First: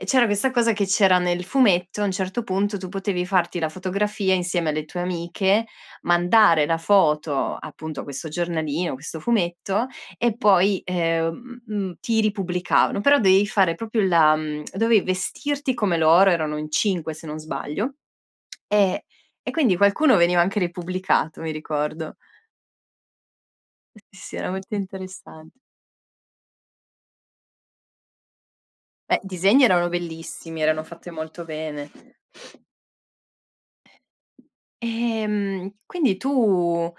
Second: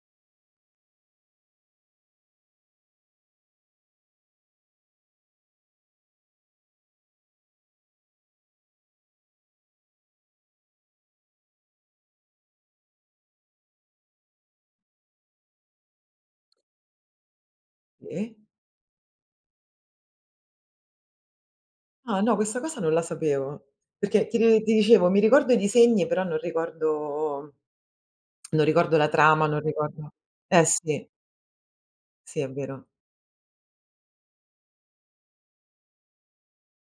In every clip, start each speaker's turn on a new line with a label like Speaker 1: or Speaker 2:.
Speaker 1: E c'era questa cosa che c'era nel fumetto, a un certo punto tu potevi farti la fotografia insieme alle tue amiche, mandare la foto, appunto, a questo giornalino, questo fumetto e poi, ehm mhmm, ti ripubblicavano, però dovevi fare proprio la, mhmm, dovevi vestirti come loro, erano in 5 se non sbaglio,
Speaker 2: Sì.
Speaker 1: e e quindi qualcuno veniva anche ripubblicato, mi ricordo.
Speaker 2: Ah no, questa cosa non la sapevo
Speaker 1: Sì
Speaker 2: perché
Speaker 1: sì,
Speaker 2: ti
Speaker 1: era
Speaker 2: ti
Speaker 1: molto
Speaker 2: dicevo, mi
Speaker 1: interessant
Speaker 2: ricordo i disegni, però non ricordo non ricordo la
Speaker 1: Beh,
Speaker 2: trama, non
Speaker 1: disegni erano
Speaker 2: ricordo,
Speaker 1: bellissimi,
Speaker 2: eh
Speaker 1: erano fatti
Speaker 2: sì.
Speaker 1: molto bene.
Speaker 2: Sì, è vero.
Speaker 1: Ehm, quindi tu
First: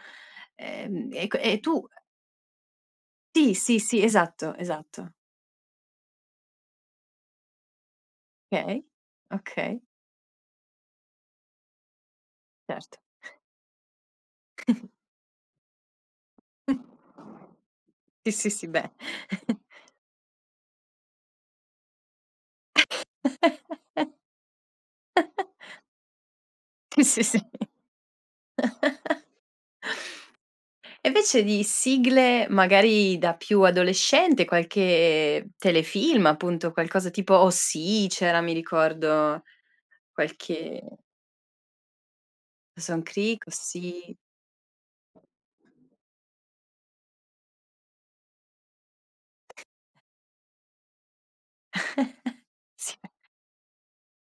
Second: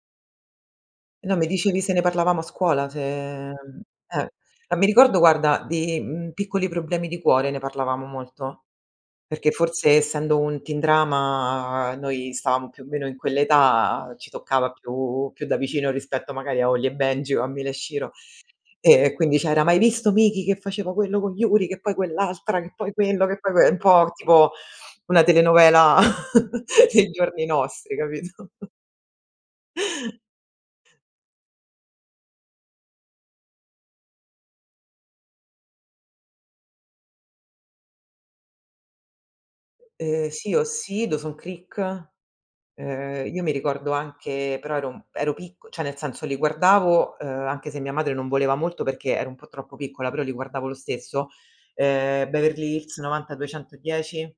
Speaker 1: ehm,
Speaker 2: E
Speaker 1: e
Speaker 2: no,
Speaker 1: q
Speaker 2: mi
Speaker 1: e
Speaker 2: dicevi
Speaker 1: tu,
Speaker 2: se ne
Speaker 1: eh
Speaker 2: parlavamo a scuola, se
Speaker 1: Sì, sì,
Speaker 2: mhmm,
Speaker 1: sì, esatto,
Speaker 2: eh. Mi
Speaker 1: esatto.
Speaker 2: ricordo, guarda, di, mhmm, Piccoli problemi di cuore, ne parlavamo molto,
Speaker 1: Okay,
Speaker 2: perché
Speaker 1: okay.
Speaker 2: forse essendo un teen drama noi stavamo più o
Speaker 1: Certo.
Speaker 2: meno in quell'età, ci toccava più più da vicino rispetto magari a Holly& Benji o a Mila e Shiro.
Speaker 1: Sì, sì, sì beh.
Speaker 2: E e quindi c'era: "Mai visto Miki che faceva quello con Yuri, che poi quell'altra, che poi quello, che poi que" è un po' tipo una telenovela
Speaker 1: Si,
Speaker 2: dei
Speaker 1: si, sì
Speaker 2: giorni nostri, capito?
Speaker 1: E invece di sigle magari da più adolescente, qualche telefilm appunto, qualcosa tipo OC, c'era mi ricordo
Speaker 2: Ehm sì
Speaker 1: qualche
Speaker 2: OC, Dawson's Creek
Speaker 1: Dawson's
Speaker 2: ehm, io
Speaker 1: creek,
Speaker 2: mi ricordo
Speaker 1: OC.
Speaker 2: anche però ero mhmm, ero picco cioè nel senso li guardavo, uhm anche se mia madre non voleva molto, perché ero un po' troppo piccola, però li guardavo lo stesso, ehm, Beverly
Speaker 1: Sì.
Speaker 2: Hills 90210